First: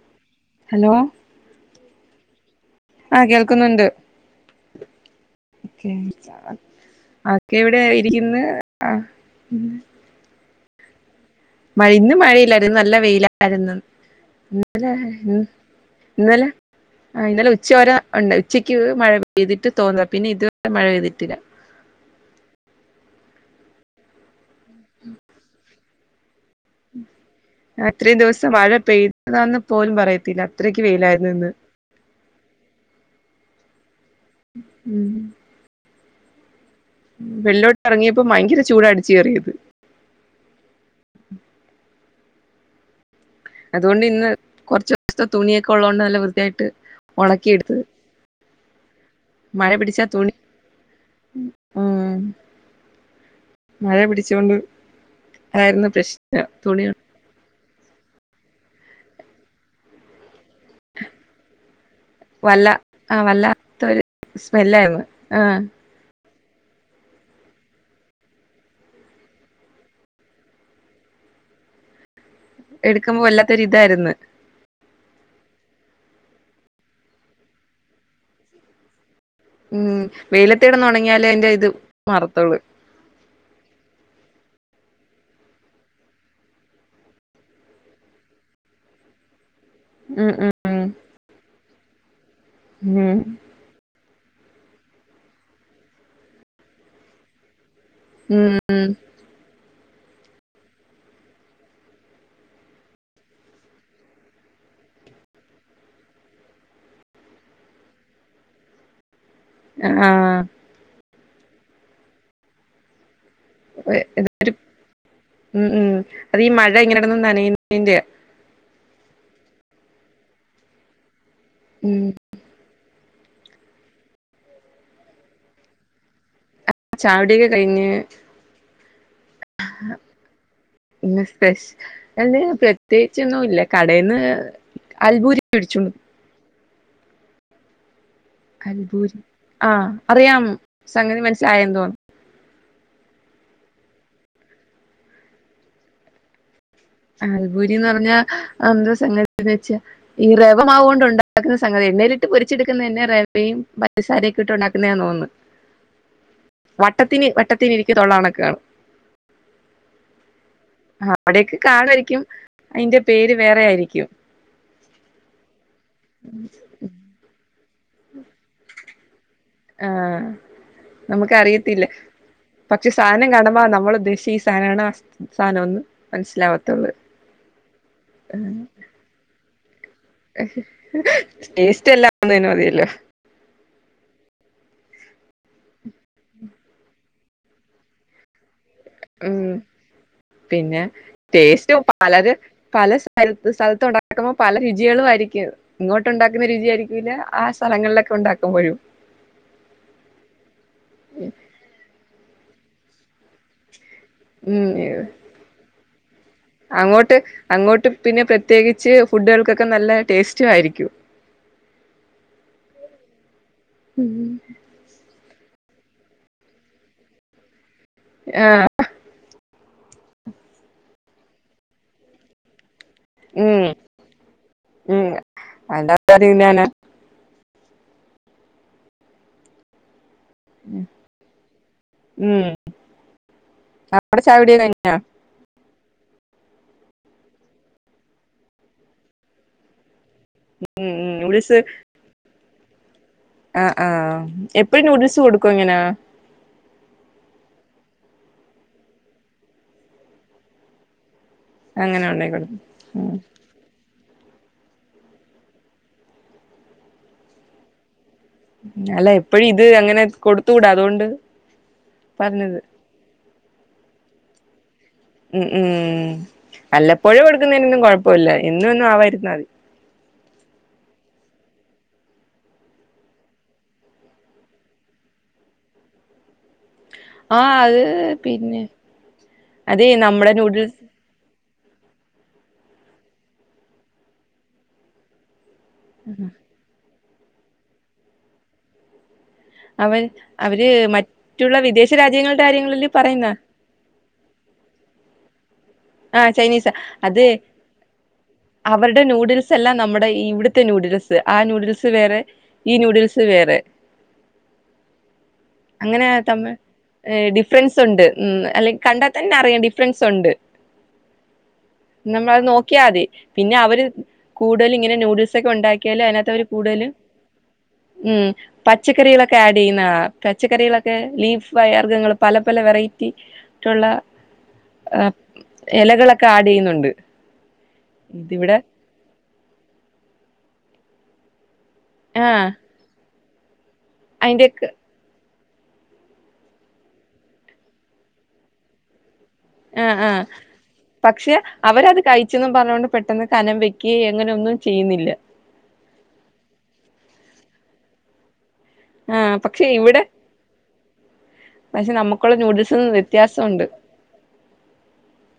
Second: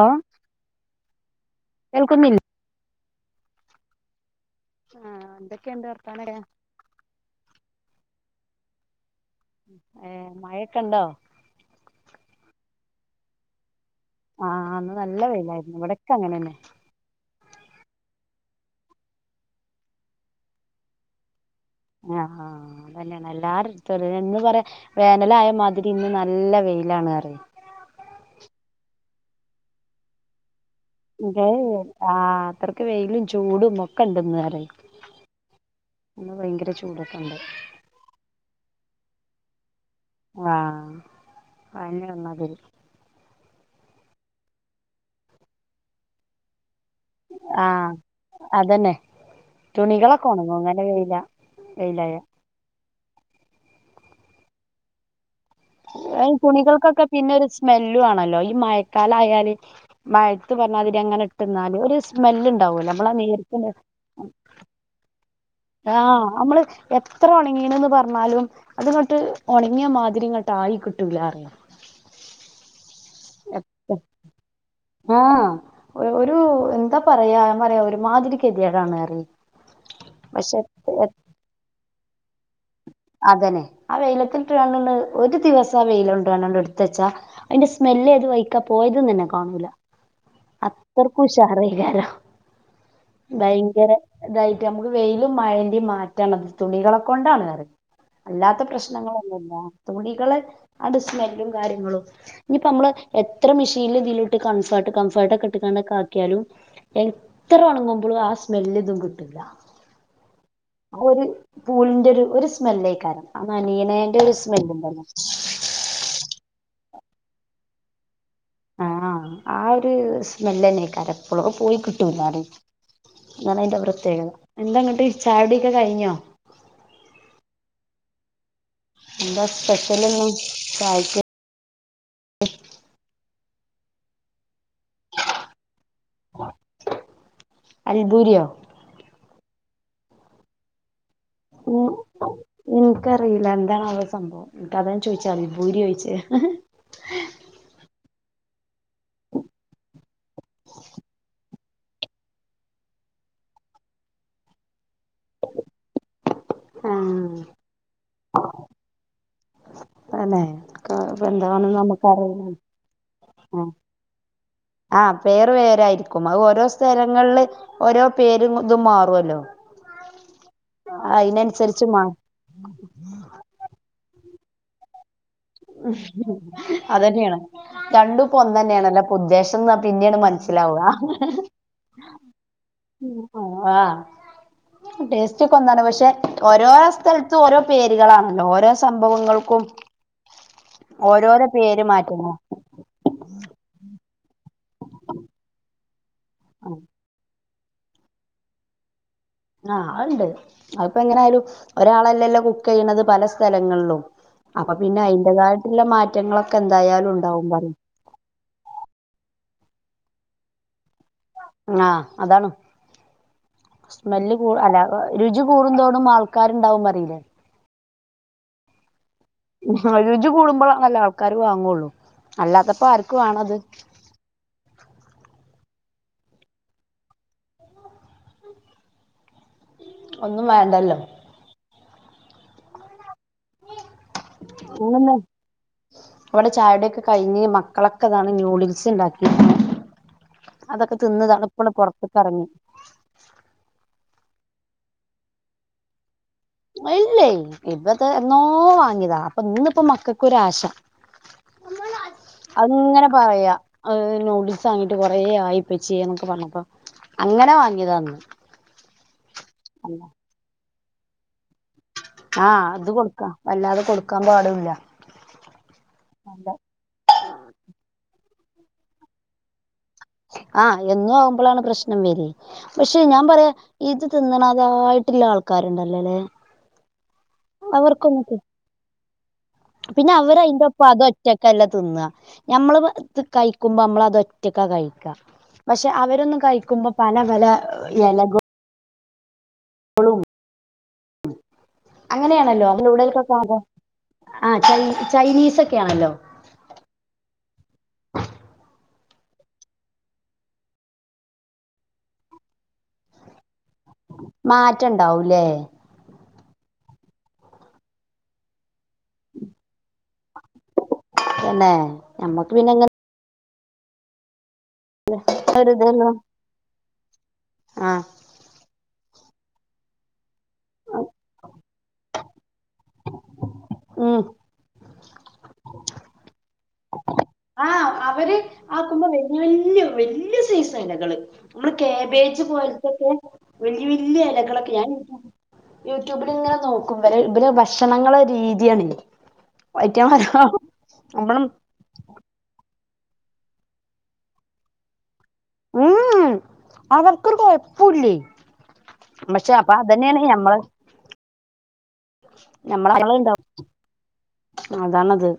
ആ ഹലോ കേൾക്കുന്നില്ലേ ആ കേൾക്കുന്നുണ്ട് ആഹ് എന്തൊക്കെയുണ്ട് ഓക്കേ വർത്താനൊക്കെ ആക്കെ എവിടെ ഇരിക്ക്ന്ന് ആ ആ ഏ മഴ ക്കണ്ടോ? മഴ ഇന്ന് മഴയില്ലായിരുന്നു ഇന്ന് നല്ല വെയിലായിര്ന്നു. ആഹ് ഇന്നലെ ഇന്ന് നല്ല വെയിലായിരുന്നു ഇവിടൊക്കെ അങ്ങനെ ഇന്നലെ തന്നെ ആ ഉച്ചോര ഉണ്ട ഉച്ചക്ക് മഴ പെയ്തിട്ട് തോന്നു പിന്നെ ഇത് വരെ മഴ പെയ്തിട്ടില്ല. ആ ആ അതെഞ്ഞേണ് എല്ലാരെട്ത്തും ഒരു ഇന്ന് പറ വേനലായ മാതിരി ഇന്ന് നല്ല വെയിലാണ് പറയും അത്രയും ദിവസം മഴ പെയ് താന്ന് പോലും പറയത്തില്ല അത്രയ്ക്ക് ഇ വെയിലായിരുന്നു ഇന്ന് ആ അത്രക്ക് വെയിലും ചൂടും ക്ക്ണ്ട്ന്നറീ ഇന്ന് ഭയങ്കര ചൂ വെള്ളിലോട്ട ഇറങ്ങിയപ്പോ ഭയങ്കര ചൂട് അടിച്ച് കയറിയത് ആ പനി വന്ന മാതിരി അതുകൊണ്ട് ഇന്ന് കുറച്ച് ദിവസത്തെ തുണിയൊക്കെ ഉള്ളതോണ്ട് നല്ല വൃത്തിയായിട്ട് ആ ഉണക്കിയെടുത്ത് അതഞ്ഞെ മഴ പിടിച്ചാ തുണികളൊക്കെ തുണി ഉണങ്ങും അങ്ങനെ വെയില് വെയിലായ ഉം മഴ പിടിച്ച് കൊണ്ട് ഈ തുണികൾക്കൊക്കെ പിന്നെ ഒരു സ്മെല്ലും ആണല്ലോ ഈ മഴക്കാല ആയാല് മഴത്ത് പറഞ്ഞാതിരി അങ്ങനെ ഇട്ടന്നാല് ഒരു സ്മെല്ല് വല്ല ഉണ്ടാവൂല്ലോ നമ്മള ആ നേരിട്ട് വല്ലാത്തൊരു സ്മെല്ലായിരുന്നു ആ ആഹ് നമ്മള് എത്ര ഉണങ്ങീണ്ന്ന് പറഞ്ഞാലും അത്ങ്ങ്ട്ട് ഉണങ്ങിയ മാതിരി ഇങ്ങ്ട്ട് ആയി കിട്ടൂല എടുക്കുമ്പോ വല്ലാത്തൊരി ഇതായിരുന്ന് ഒരു ഒരു എന്താ പറയാ പറയാ ഒരു മാതിരികെതിയാടാണ് പറി ഉം വെയിലത്ത് കെടന്ന് ഒണങ്ങിയാലെ അയ്ന്റെ ഇത് മാറത്തൊള്ള് അതന്നെ ആ വെയിലത്തിട്ട് ആണ്ന്ന്ണ്ട് ഒരു ദിവസം ആ വെയില് കൊണ്ട് ഇട്ത്തച്ചാ അയ്ന്റെ സ്മെല്ല് ഏത് വയ്ക്കാ പോയത് നന്നേ കാണൂല ഉം അത്രക്കും ഉഷാറയ്ക്കാരം ഉം ഉം ഭയങ്കര ഇതായിട്ട് നമുക്ക് വെയിലും മഴന്റിം മാറ്റണ് അത് തുണികളെ കൊണ്ടാണ് എറിം ഉം അല്ലാത്ത പ്രശ്നങ്ങളൊന്നുല്ല തുണികളെ ആണ്ട് സ്മെല്ലും കാര്യങ്ങളും ഇനിയിപ്പോ നമ്മള് എത്ര മെഷീൻലു ഇതിലുട്ട് കൺഫേർട്ട് കംഫർട്ടൊക്കെ ഇട്ട്ക്കാണ്ടൊക്കെ ആക്കിയാലും എത്ര ഉണങ്ങുമ്പളും ആ സ്മെല്ല് ഇതും കിട്ടൂല്ല ആ ഒരു പൂളിന്റെ ഒരു ഒരു സ്മെല്ലായി കാരണം ആ നനയാണേന്റെ ഒരു സ്മെല്ല് ഉണ്ടല്ലോ നനയണേന്റെയാ ആഹ് ആ ഒരു സ്മെല്ല്ന്നെ കരം എപ്പോള പോയി ഉം കിട്ടൂല്ല അത് അതാണ് അതിന്റെ പ്രത്യേകത എന്താങ്ങട്ട് ചായുടിയൊക്കെ കഴിഞ്ഞോ ആ ചായുടിയൊക്കെ കഴിഞ്ഞു എന്താ സ്പെഷ്യല് ഇന്ന് ചായ്ക്ക എന്തേല് പ്രത്യേകിച്ചൊന്നും ഇല്ല കടേന്ന് അൽഭൂരി മേടിച്ചു അൽ അൽഭൂരി ആഹ് അറിയാം സംഗതി മനസി ചായെന്തോന്ന് നക്കറിയില്ല എന്താണാവോ സംഭവം ഇക്ക് അതാ ഞാൻ ചോദിച്ചേ അൽഭൂരി കഴിച്ചേ അൽഭൂരിന്ന് പറഞ്ഞാ അത് എന്തോ സംഗതിന്ന് വെച്ചാ ഈ റവ മാവ്കൊണ്ടു ഉണ്ടാക്കുന്ന സംഗതിയാ എണ്ണയിലിട്ട് പൊരിച്ചെടുക്കുന്നതെന്നെ റവയും പഞ്ചസാരോക്കെ ഇട്ട് ഉണ്ടാക്കുന്നേ ആന്ന് തോന്നുന്നു വട്ടത്തിന് ആഹ് വട്ടത്തിന് ഇരിക്കതോള്ളാണ് ക്കർ തന്നെ [unintelligible] എന്താ കാണുമായിരിക്കും അയിന്റെ പേര് വേറെ [unintelligible] ആയിരിക്കും ആ പേർ വേരായിരിക്കും അത് ഓരോ സ്ഥലങ്ങളില് ഓരോ പേരും ഇതും മാറുല്ലോ ആ നമുക്ക് അറിയത്തില്ല അയിനനുസരിച്ച് മാറും പക്ഷെ സാധനം കാണുമ്പോ നമ്മള് ഉദ്ദേശി സാധനണ് ആ സാധനംന്ന് ഉം മനസ്സിലാവത്തുള്ളൂ അതന്നെയാണ് രണ്ടും ഇപ്പോ ഒന്നന്നെയണേല്ലെ ഉദ്ദേശ ന്നാത് ടേസ്റ്റ് എല്ലാംഒന്നേ മതിയല്ലോ ഉം ആഹ് ടേസ്റ്റ് ഒക്കെ ഒന്നാണ് പക്ഷെ ഓരോ സ്ഥലത്തും ഓരോ പേരുകളാണല്ലോ ഓരോ ഉം സംഭവങ്ങൾക്കും പിന്നെ ഓരോരോ ടേസ്റ്റും പേര് മാറ്റങ്ങൾ പലര് പല സ് സ്ഥലത്ത അക്കുമ്പോ പല രുചികളും ആയിരിക്കും ഇങ്ങോട്ട് ഉണ്ടാക്കുന്ന രുചിയായിരിക്കൂല ആ സ്ഥലങ്ങളിലൊക്കെ ഉണ്ടാക്കുമ്പോഴും ആ അണ്ട് അത്പ്പ എങ്ങനൊയാലും ഒരാളല്ലല്ലോ കുക്ക് ചെയ്യുന്നത് പലസ്- സ്ഥലങ്ങളിലും അപ്പൊ ഉം പിന്നെ അതിന്റെതായിട്ടുള്ള മാറ്റങ്ങളൊക്കെ എന്തായാലും അങ്ങോട്ട് ഉണ്ടാവും പറയും ഒക്കെ നല്ല ടേസ്റ്റും ആയിരിക്കും സ്മെല് കൂ അല രുചി കൂടുന്തോണും ആൾക്കാരുണ്ടാവും പറയില്ലേ ആ രുചി കൂടുമ്പോൾ നല്ല ആൾക്കാര് വാങ്ങുള്ളൂ അല്ലാത്ത ഇപ്പൊ ആർക്ക് വേണത് വേണ്ടാത്ത ആര് തിന്നാന ഒന്നും വേണ്ടല്ലോ ഉം അവിടെ ചായ കുടിയൊക്കെ കഴിഞ്ഞോ അങ്ങനൊന്നും അവിടെ ചായുടിയൊക്കെ കഴിഞ്ഞ് മക്കളൊക്കെ അതാണ് നുഡിൽസ് ഉണ്ടാക്കിക്കണ് ഉം അതൊക്കെ ഉം തിന്ന് താണ്ട് പ്പള് പുറത്തക്ക് ഇറങ്ങി ആ ആ എപ്പഴും നൂഡിൽസ് കൊടുക്കുവോ ഇങ്ങനെ ഇല്ലേ ഇപ്പത്തെ എന്നോ വാങ്ങിയതാ അപ്പൊ ഇന്ന്പ്പ മക്കൾക്കൊരാശ അങ്ങനെ ഉണ്ടായി കൊടുക്ക അതിങ്ങനെ മ് പറയാ നൂഡിൽസ് വാങ്ങിട്ട് കുറേ ആയിപ്പച്യേ എന്നൊക്കെ പറഞ്ഞപ്പ അങ്ങനെ വാങ്ങിയതാന്ന് അല്ല എപ്പഴും ഇത് അങ്ങനെ കൊടുത്തുകൂടാ അതുകൊണ്ട് പറഞ്ഞത് ആ അത് കൊടുക്ക വല്ലാതെ കൊടുക്ക ടുക്കാൻ പാടുല്ല ഉം ഉം ഉ വല്ല പോഴും കൊടുക്കുന്നതിന് ഒന്നും കൊഴപ്പവില്ല എന്നും എന്നും ആവാതിരുന്നതി ആ എന്നും ആവുമ്പോളാണ് പ്രശ്നം വരി പക്ഷെ ഞാൻ പറയാ ഇത് തിന്നണതായിട്ടുള്ള ആൾക്കാരുണ്ടല്ലേല്ലെ ആ അത് പിന്നെ അതെ പിന്നെ നമ്മുടെ അവര് നൂഡിൽസ് അയ്ന്റോപ്പം അതും ഒറ്റക്ക് കല്ലത്ത്ന്നാ ഞമ്മള് ബെ ഇത് കയ്ക്കുമ്പോ നമ്മളത് ഒറ്റക്ക കയ്ക്ക പക്ഷെ അവരൊന്നും കഴിക്കുമ്പോ പല പല എലകളും അവൻ അവര് ര് മറ്റുള്ള വിദേശ രാജ്യങ്ങളുടെ കാര്യങ്ങളില് പറയുന്ന ആഹ് ചയ്നി ചൈനീസൊക്കെ ആഹ് ചൈനീസ അത് അവർ ടെ നൂഡിൽസഅല്ല നമ്മടെ ഈ ഇവിടുത്തെ നൂഡിൽസ് ആ നൂഡിൽസ് വേറെ ഈ നൂഡിൽസ് വേറെ മാറ്റണ്ടാവൂല്ലേ തമ്മ് ഏ ഡിഫ്രെൻസുണ്ട് മ് അല്ലെങ്ക- കണ്ടാൽ തന്നെ അറിയാം ഡിഫ്രെൻസുണ്ട് തന്നെ നമ്മളത് ഞമ്മക്ക് പിന്നെ ഇങ്ങനെ നോക്കിയാതി പിന്നെ അവര് കൂടുതല് ഇങ്ങനെ നൂടിൽസ് രസൊക്കെ ഒരു ഉണ്ടാക്കിയാല് ഇതല്ലോ അയ്നകത്ത് അവര് കൂടുതല് ആ മ് പച്ചറികളൊക്കെ ക്കെആടെയ്യുന്ന തച്ചക്കറികളൊക്കെ ലീഫ് പയർ വർഗങ്ങൾ പല പല വെറൈറ്റി റ്റുള്ള ഉം അഹ് എലകളൊക്കെ ആടെയ്യുന്നുണ്ട് ആഹ അവര് ആകുമ്മ വല്ല്യാ വല്ല്യ സൈസ് എലകള് നമ്മള് കേബേജ് ആഹ് പോല്തൊക്കെ വല്യ വല്ല്യെ അയിന്റെക്കെ എലകളൊക്കെ ഞാൻ യൂട്യൂബ് ല്ങ്ങനെ നോക്കും ഇവര് ഇവരെ ഭക്ഷണങ്ങളൊരു രീത്യാണെ ആ ആ പക്ഷെ നമ്മളും അവരത് കൈ ച്ച്ന്നും പറഞ്ഞോണ്ട് പെട്ടെന്ന് കനം വെക്കേ അങ്ങനൊന്നും ചെയ്യുന്നില്ല ഉം മ് അവർക്കൊറു കൊയപ്പൂല്ലേ ആഹ് പക്ഷെ അപ്പൊ ഇവിടെ അതന്നെയാണ് ഞമ്മള് പക്ഷെ നമുക്കുള്ള നൂഡിൽസിന് നമ്മളള ഇണ്ടാവ വ്യത്യാസമുണ്ട് അതാണത്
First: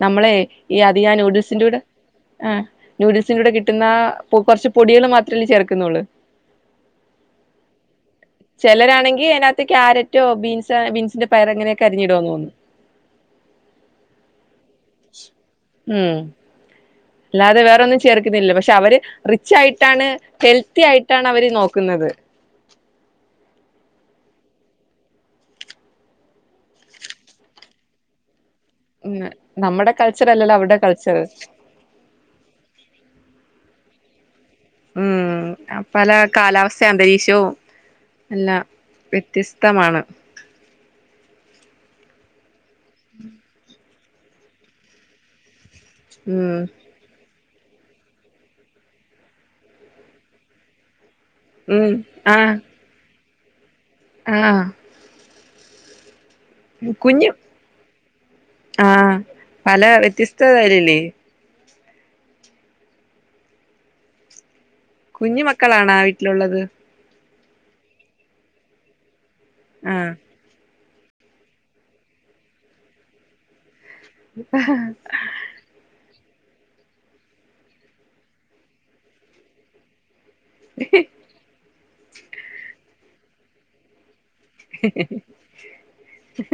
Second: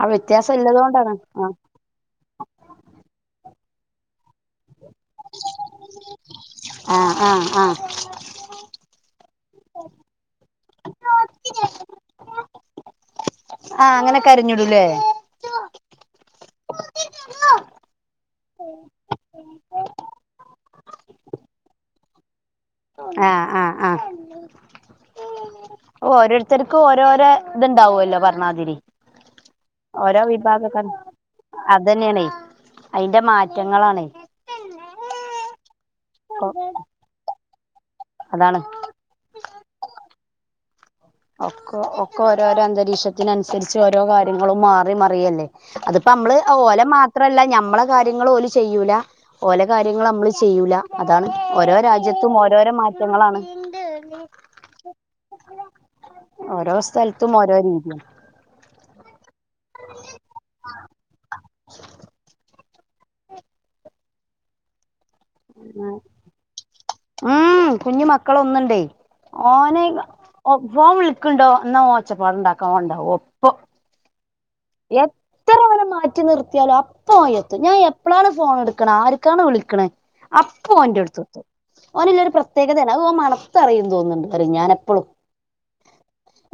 ആ നമ്മളെ വ്യത്യാസം ഈ ഇല്ലത് അത് കൊണ്ടാണ് ഞാൻ നൂഡിൽസിന്റെ കൂടെ ആ് നൂഡിൽസിന്റെ കൂടെ കിട്ട കിട്ടുന്ന കൊർച് പൊടികളും മാത്രല്ലേ ചേർക്ക്ന്നൊള്ള് ആ ആഹ് ആഹ് ആഹ് ചെലരാണെ നീ അയ്‌നാത്ത് ക്യാരറ്റോ ബീൻസ് ബീൻസിന്റെ പയർഅങ്ങനൊക്കെ അരിഞ്ഞിടോന്ന് ആഹ് അങ്ങനെ അരിഞ്ഞിടുംമില്ലേ ഉം അല്ലാതെ വേറൊന്നും ചേർക്കുന്നില്ല പക്ഷെ അവര് റിച്ച് ആയിട്ടാണ് ഹെൽത്തി ആയിട്ടാണ് അവര് നോക്കുന്നത്. ആഹ ആ് ആഹ ഓരോരുത്തർക്കും ഓരോരോ ഇത്ണ്ടാവുമല്ലോ പറഞ്ഞാ ഉം നമ്മുടെ ഓരോ കൾച്ചർ അല്ലല്ലോ വിഭാഗക്ക അവരുടെ കൾച്ചർ അത് തന്നെയണ അതിന്റെ മാറ്റങ്ങളാണെ ഉം അ പല കാലാവസ്ഥ അന്തരീക്ഷവും അല്ല അതാണ് വ്യത്യസ്തമാണ് ഒക്ക ഒക്കെ ഓരോരോ അന്തവിശ്വാ വിശ്വത്തിനനുസരിച്ച് ഓരോ കാര്യങ്ങളും മാറി മറിയല്ലേ അതിപ്പോ നമ്മള് ഉം ഓലെ മാത്രല്ല നമ്മളെ കാര്യങ്ങൾ ഓല ചെയ്യൂല ഓലെ കാര്യങ്ങും നമ്മള് ചെയ്യൂല അതാണ് ഓരോ ഉം രാജ്യത്തും ആഹ് ഓരോരോ മാറ്റങ്ങളാണ് ആഹ് ഓരോ കുഞ്ഞു സ്ഥലത്തും ഓരോ രീതി ആഹ് പല വ്യത്യസ്തതല്ലല്ലേ [inaudible] കുഞ്ഞു മക്കളാണാ വീട്ടിലുള്ളത് ഉം കുഞ്ഞു മക്കള ഒന്നുണ്ടേ ഓനെ- ആഹ് ഫോൺ വിളിക്കണ്ടോ എന്നാ ഓച്ചപ്പാടണ്ടാക്കാ വണ്ട ഒപ്പ എത്ര വരെ മാ റ്റി നിർത്തിയാലോ അപ്പൊ ഓൻ എത്തും ഞാൻ എപ്പളാണ് ഫോണ് എടുക്ക്ണ് ആർക്കാണ് വിളിക്ക്ണ് അപ്പൊ ഓൻന്റടുത്തെത്തും ഓന്ല്ലൊരു പ്രത്യേകതയാണ് അത് ഓൻ മണത്ത് പറയും തോന്നുന്നുണ്ട് പറിം ഞാനെപ്പളും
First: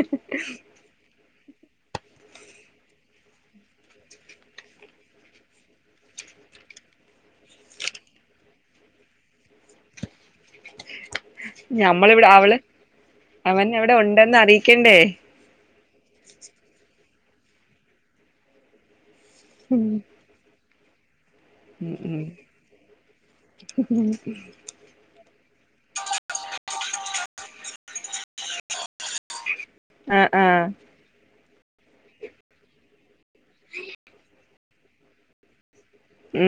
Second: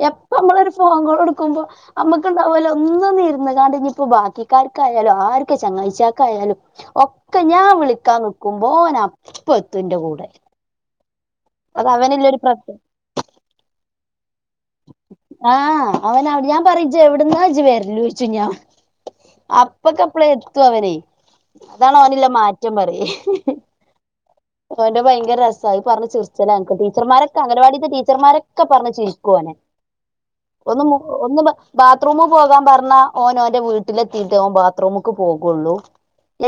എപ്പ നമ്മളൊരു ഫോൺ കോൾ എടു ക്കുമ്പോ നമ്മക്കുണ്ടാവല്ലോ ഒന്ന് ഇന്ന് ഇര്ന്ന്ക്കാണ്ട് ഇഞ്ഞി ഇപ്പോ ബാക്കിക്കാർക്കായാലും ആര്ക്ക് ചങ്ങായ്ച്ചിയാൾക്കായാലും ഒക്കെ ഞാൻ വിളിക്കാൻ നിക്കുമ്പോ ഓൻ അപ്പത്തുംന്റെ കൂടെ. അത് ഞമ്മളിവിടെ അവനില്ലൊരു അവള് പ്രത്യേക അവൻ ഇവിടെ ഉണ്ടെന്ന് അറിയി ആഹ അവനവ് ഞാൻ പറിം ജ്ജെവ്ട്ന്നാജ്ജ് വര്ല്ലോച്ചു ഞാ അപ്പക്കപ്പ്ളെ ത്തു അവനെ ഉം അതാണ് ഉം ഓനില്ല മാറ്റം പറയെ ഓന്റെ ഭയ് ങ്കര രസായി പറഞ്ഞു ചിരിച്ചല ഞങ്ങക്ക്. ടീച്ചർമാരൊക്കെ അംഗനവാടിത്തെ ടീച്ചർമാർ ഒക്കെ പറഞ്ഞു ചിർ കോനെ ആഹ് ആഹ് ഒന്ന് മു ഒന്നു വാ ബാത്റൂമ് പോകാൻ പറഞ്ഞാ ഓൻ ഓന്റെ വീട്ടിലെത്തിയിട്ടെ ഓൻ ബാ ബാത്റൂമക്ക് പോകുള്ളൂ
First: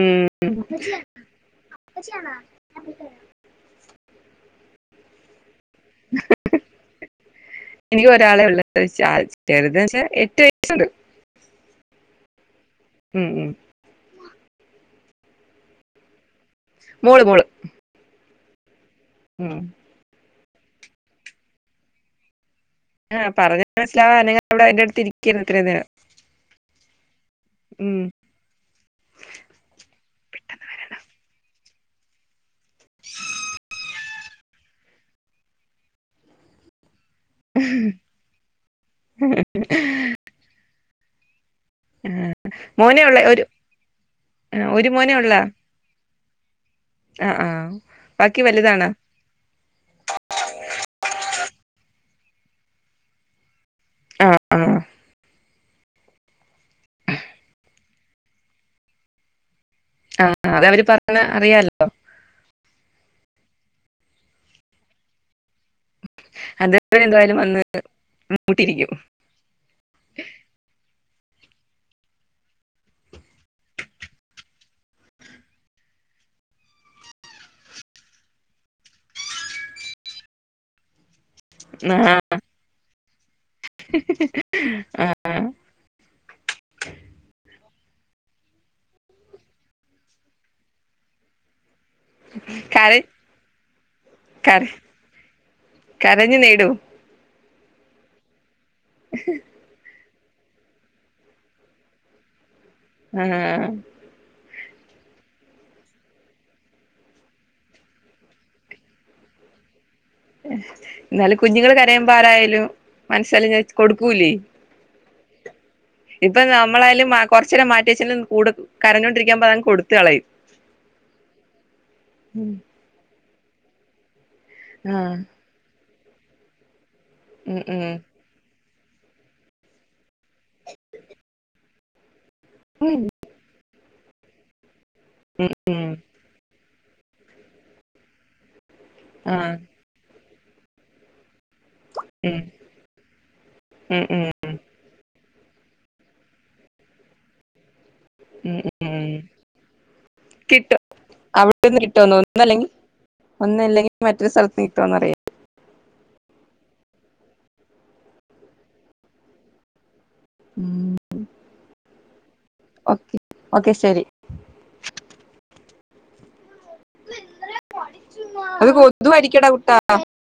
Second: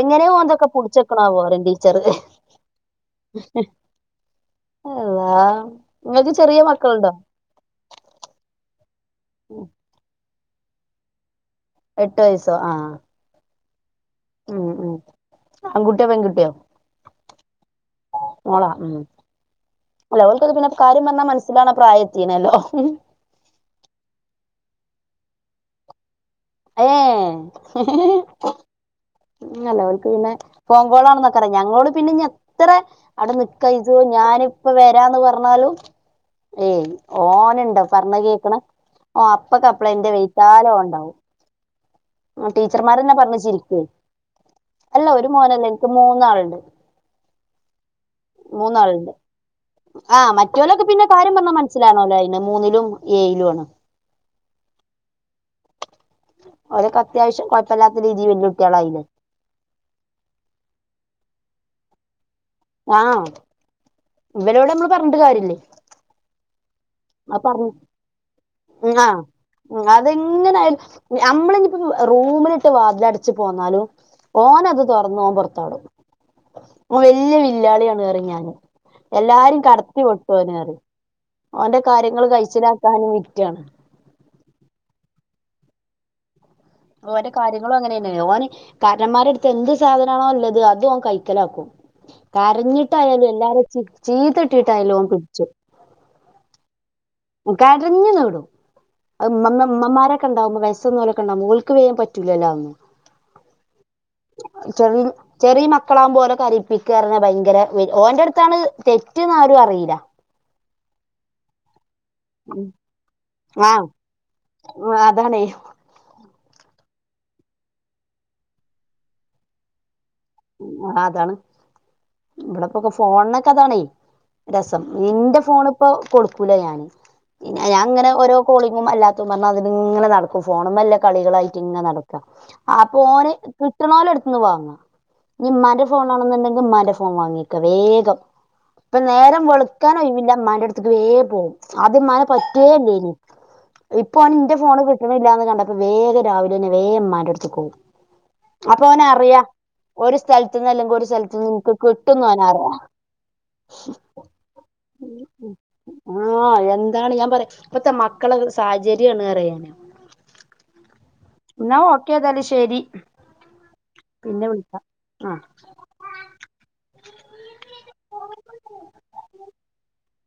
എങ്ങനെ ഓന് ഇതൊക്കെ പിടിച്ചു നിൽക്കണേ ആവോ ടീച്ചർ അള്ളാ നിങ്ങക്ക് ചെറിയ മക്കളുണ്ടോ എനിക്ക് ഒരാളെ ഒള്ളൂ ഗയ്സ് [inaudible] ണ്ട് എട്ട് വയസ്സ് ച്ചോ ആഹ് ഉം ഉം ആൺകുട്ടിയോ പെൺകുട്ടിയോ മോള് മോള് മോളാ, ഉം [unintelligible] ഓലക്കു പിന്നെ കാര്യം പറഞാ മനസ്സിലാണ പ്രായം എത്തിനല്ലോ. ആഹ് പറഞ്ഞ മന [unintelligible] സ്സിലാ അവിടെ എ [unintelligible] ൻറഅടുത്തിരിക്ക. ക്കേര്ന്നു ഇത്രേനേരം. ഏയ് ഇല്ലല്ല ഓൽക്ക് പിന്നെ ഫോൺ കോളാണെന്നൊക്കറിയാ ഞങ്ങളോട് പിന്നെ ഞ - എത്ര അവിടെ നിക്കുവാ ഇതു ഞാൻ. ഇപ്പ വരാന്ന് പറഞ്ഞാലും ഏയ്. ഓനുണ്ടോ പറഞാ കേക്ണ് ഓ അപ്പ കപ്പള എന്റെ വെയ്ത്താല് ഓം ണ്ടാവും. ടീച്ചറുമാര് മോനെ തന്നെ ഉള്ള പറഞ് ഒരു ചിരിക്കുവ ആ, അല്ല മോനെ ഒരു ഉള്ള മോനല്ല എനിക്ക് മൂന്നാളുണ്ട് ആ ആ ബാക്കി വലുതാണ് മൂന്നാളുണ്ട് ആഹ് മറ്റൊരൊക്കെ പിന്നെ- [unintelligible] മനസ്സിലാണല്ലോ അയ്ന് മൂന്നിലും ഏഴിലുംആണ്. ആ ആ. ഓലൊക്കെ അത്യാവശ്യം കൊഴപ്പല്ലാത്ത രീതില് വല്ലിയ കുട്ടികളായില്ലേ ആഹ് ആഹ് അത് അവര് പറഞ്ഞത് അറിയാലോ. ആഹ്. ഇവരോട് നമ്മള് പറഞ്ഞിട്ട് കാര്യമില്ലേ അത്- ആഹ് പറഞ്ഞ ആ അതെങ്ങനൊയാലും. നമ്മള് ഇനിയിപ്പോ റൂമിലിട്ട് വാതില് അടച്ച് പോന്നാലും ഓനന് അത് തൊറന്ന് ഓൻ പൊറത്ത് വരും വല്യ വില്ലാളിയാണ് പറയും ഞാന് എല്ലാരും കടത്തിവെട്ടും എന്ന് പറയും ഓന്റെ ആഹ കാര്യങ്ങൾ കഴിച്ചിലാക്കാനും വിറ്റാണ് [unintelligible] ആഹ് ഓന്റെ കാര്യങ്ങളും അങ്ങനെ തന്നെയ ഓന്റെ കാര്യങ്ങളും അങ്ങനെന്നാണ് ഓന് കാര്ണന്മാരട്ത്ത് എന്ത് സാധനാണോ ല്ലത് അതോ കൈക്കലാക്കും കര കരഞ്ഞിട്ടായാലും എല്ലാരെച്ചി കര ചീത്തട്ടിട്ടായലും ഓൻ പിട്ച്ചു കരഞ്ഞു നേടൂ കരഞ്ഞു നേടും അഹ് ഇമ്മമ്മ മ്മമാരെ കണ്ടാവുമ്പം വയസൊന്നോലൊക്കെണ്ടാവുമ്പം ഓൽക്ക് വേം പറ്റൂലല്ലോ അഹൊന്നും ആഹ് ചെറി ചെറ്യേ മക്കളാവുമ്പോ ഓലെ കരയിപ്പിക്കാർഞ്ഞ ഭയ്ങ്കര ഓന്റെടുത്താണ് തെറ്റെന്ന് ആരു അറീല്ല ന്നാലും കുഞ്ഞുങ്ങള് കര എമ്പാരായാലും ആഹ് അതാണേ ഇപ്പം നമ്മളായാലും മാ കൊർച്ചേരം മാറ്റിവെച്ചുംകൂടും കരഞ്ഞോ ണ്ടിരികുമ്പം അങ്ങെ കൊടുക്കും ആ അതാണ് ഉം. ഇവിടക്കൊക്കെ ഫോണ്ന് അതാണേ രസം ആ നിന്റെ ഫോണ് ഇപ്പൊ കൊടുക്കൂല ഞാന് ഉം ആ ഉം ഞാനിങ്ങനെ ഓരോ കോളി ങ്ങും അല്ലാത്തുംപറഞ്ഞതിനിങ്ങനെ നടക്കും ഫോണുമ്മേലുള്ള കളികളായിട്ടിങ്ങനെ നട ക്കും അപ്പോ ഉം ഓണ് പു [unintelligible] എടുത്തെന്ന് വാങ്ങ ഉം നിമ്മാന്റെ ഉം ഫോണാണന്നെണ്ടെങ്കിൽ മന ഫോൺ വാങ്ങിക്ക വേഗം ഇപ്പം ആ നേരം വൾക്കാനോയ് വ്ല്ല മ്മാന്റട്ത്ത്ക്ക് വേം പോവും ആദ്യം ഇമ്മാനെ ഉം പറ്റേല്ലേനി ഉം ഇപ്പോ ഉം ഓന് ഇന്റെ ഫോണ് ക്ട്ട്ല്ലാന്ന് കണ്ടപ്പം വേഗം രാവിലെന്നെ വേം ഇമ്മാന്റട്ത്ത്ക്ക് ഓവും ഉം അപ്പോ ഉം അവനറിയാം ഒരു സ്ഥലത്ത് നിന്ന് കിട്ടും അല്ലെങ്കിൽ ഒരു സ്ഥലത്ത് നിന്ന് അവനിക്ക് അവിടെന്ന് കിട്ടുമെന്ന് കിട്ടൂന്ന് ഒന്നല്ലെങ്കിൽ അവനറിയാം ഒന്നല്ലെങ്കിൽ മറ്റൊരു സ്ഥലത്ത് കിട്ടുമോന്നറിയാം ആ എന്താണ് ഞാൻ പറയാ ഇപ്പത്തെ മക്കളെ സാഹചര്യമാണെന്ന് പറയുവാ ഞാന് ഉം എന്നാ ഓക്കെ ഏതായാലും ശരി ഓക്കെ ഓക്കെ ശരി പിന്നെ വിളിക്കാം ആഹ് അത് കൊതുവാരിക്കൂടാ കുട്ടാ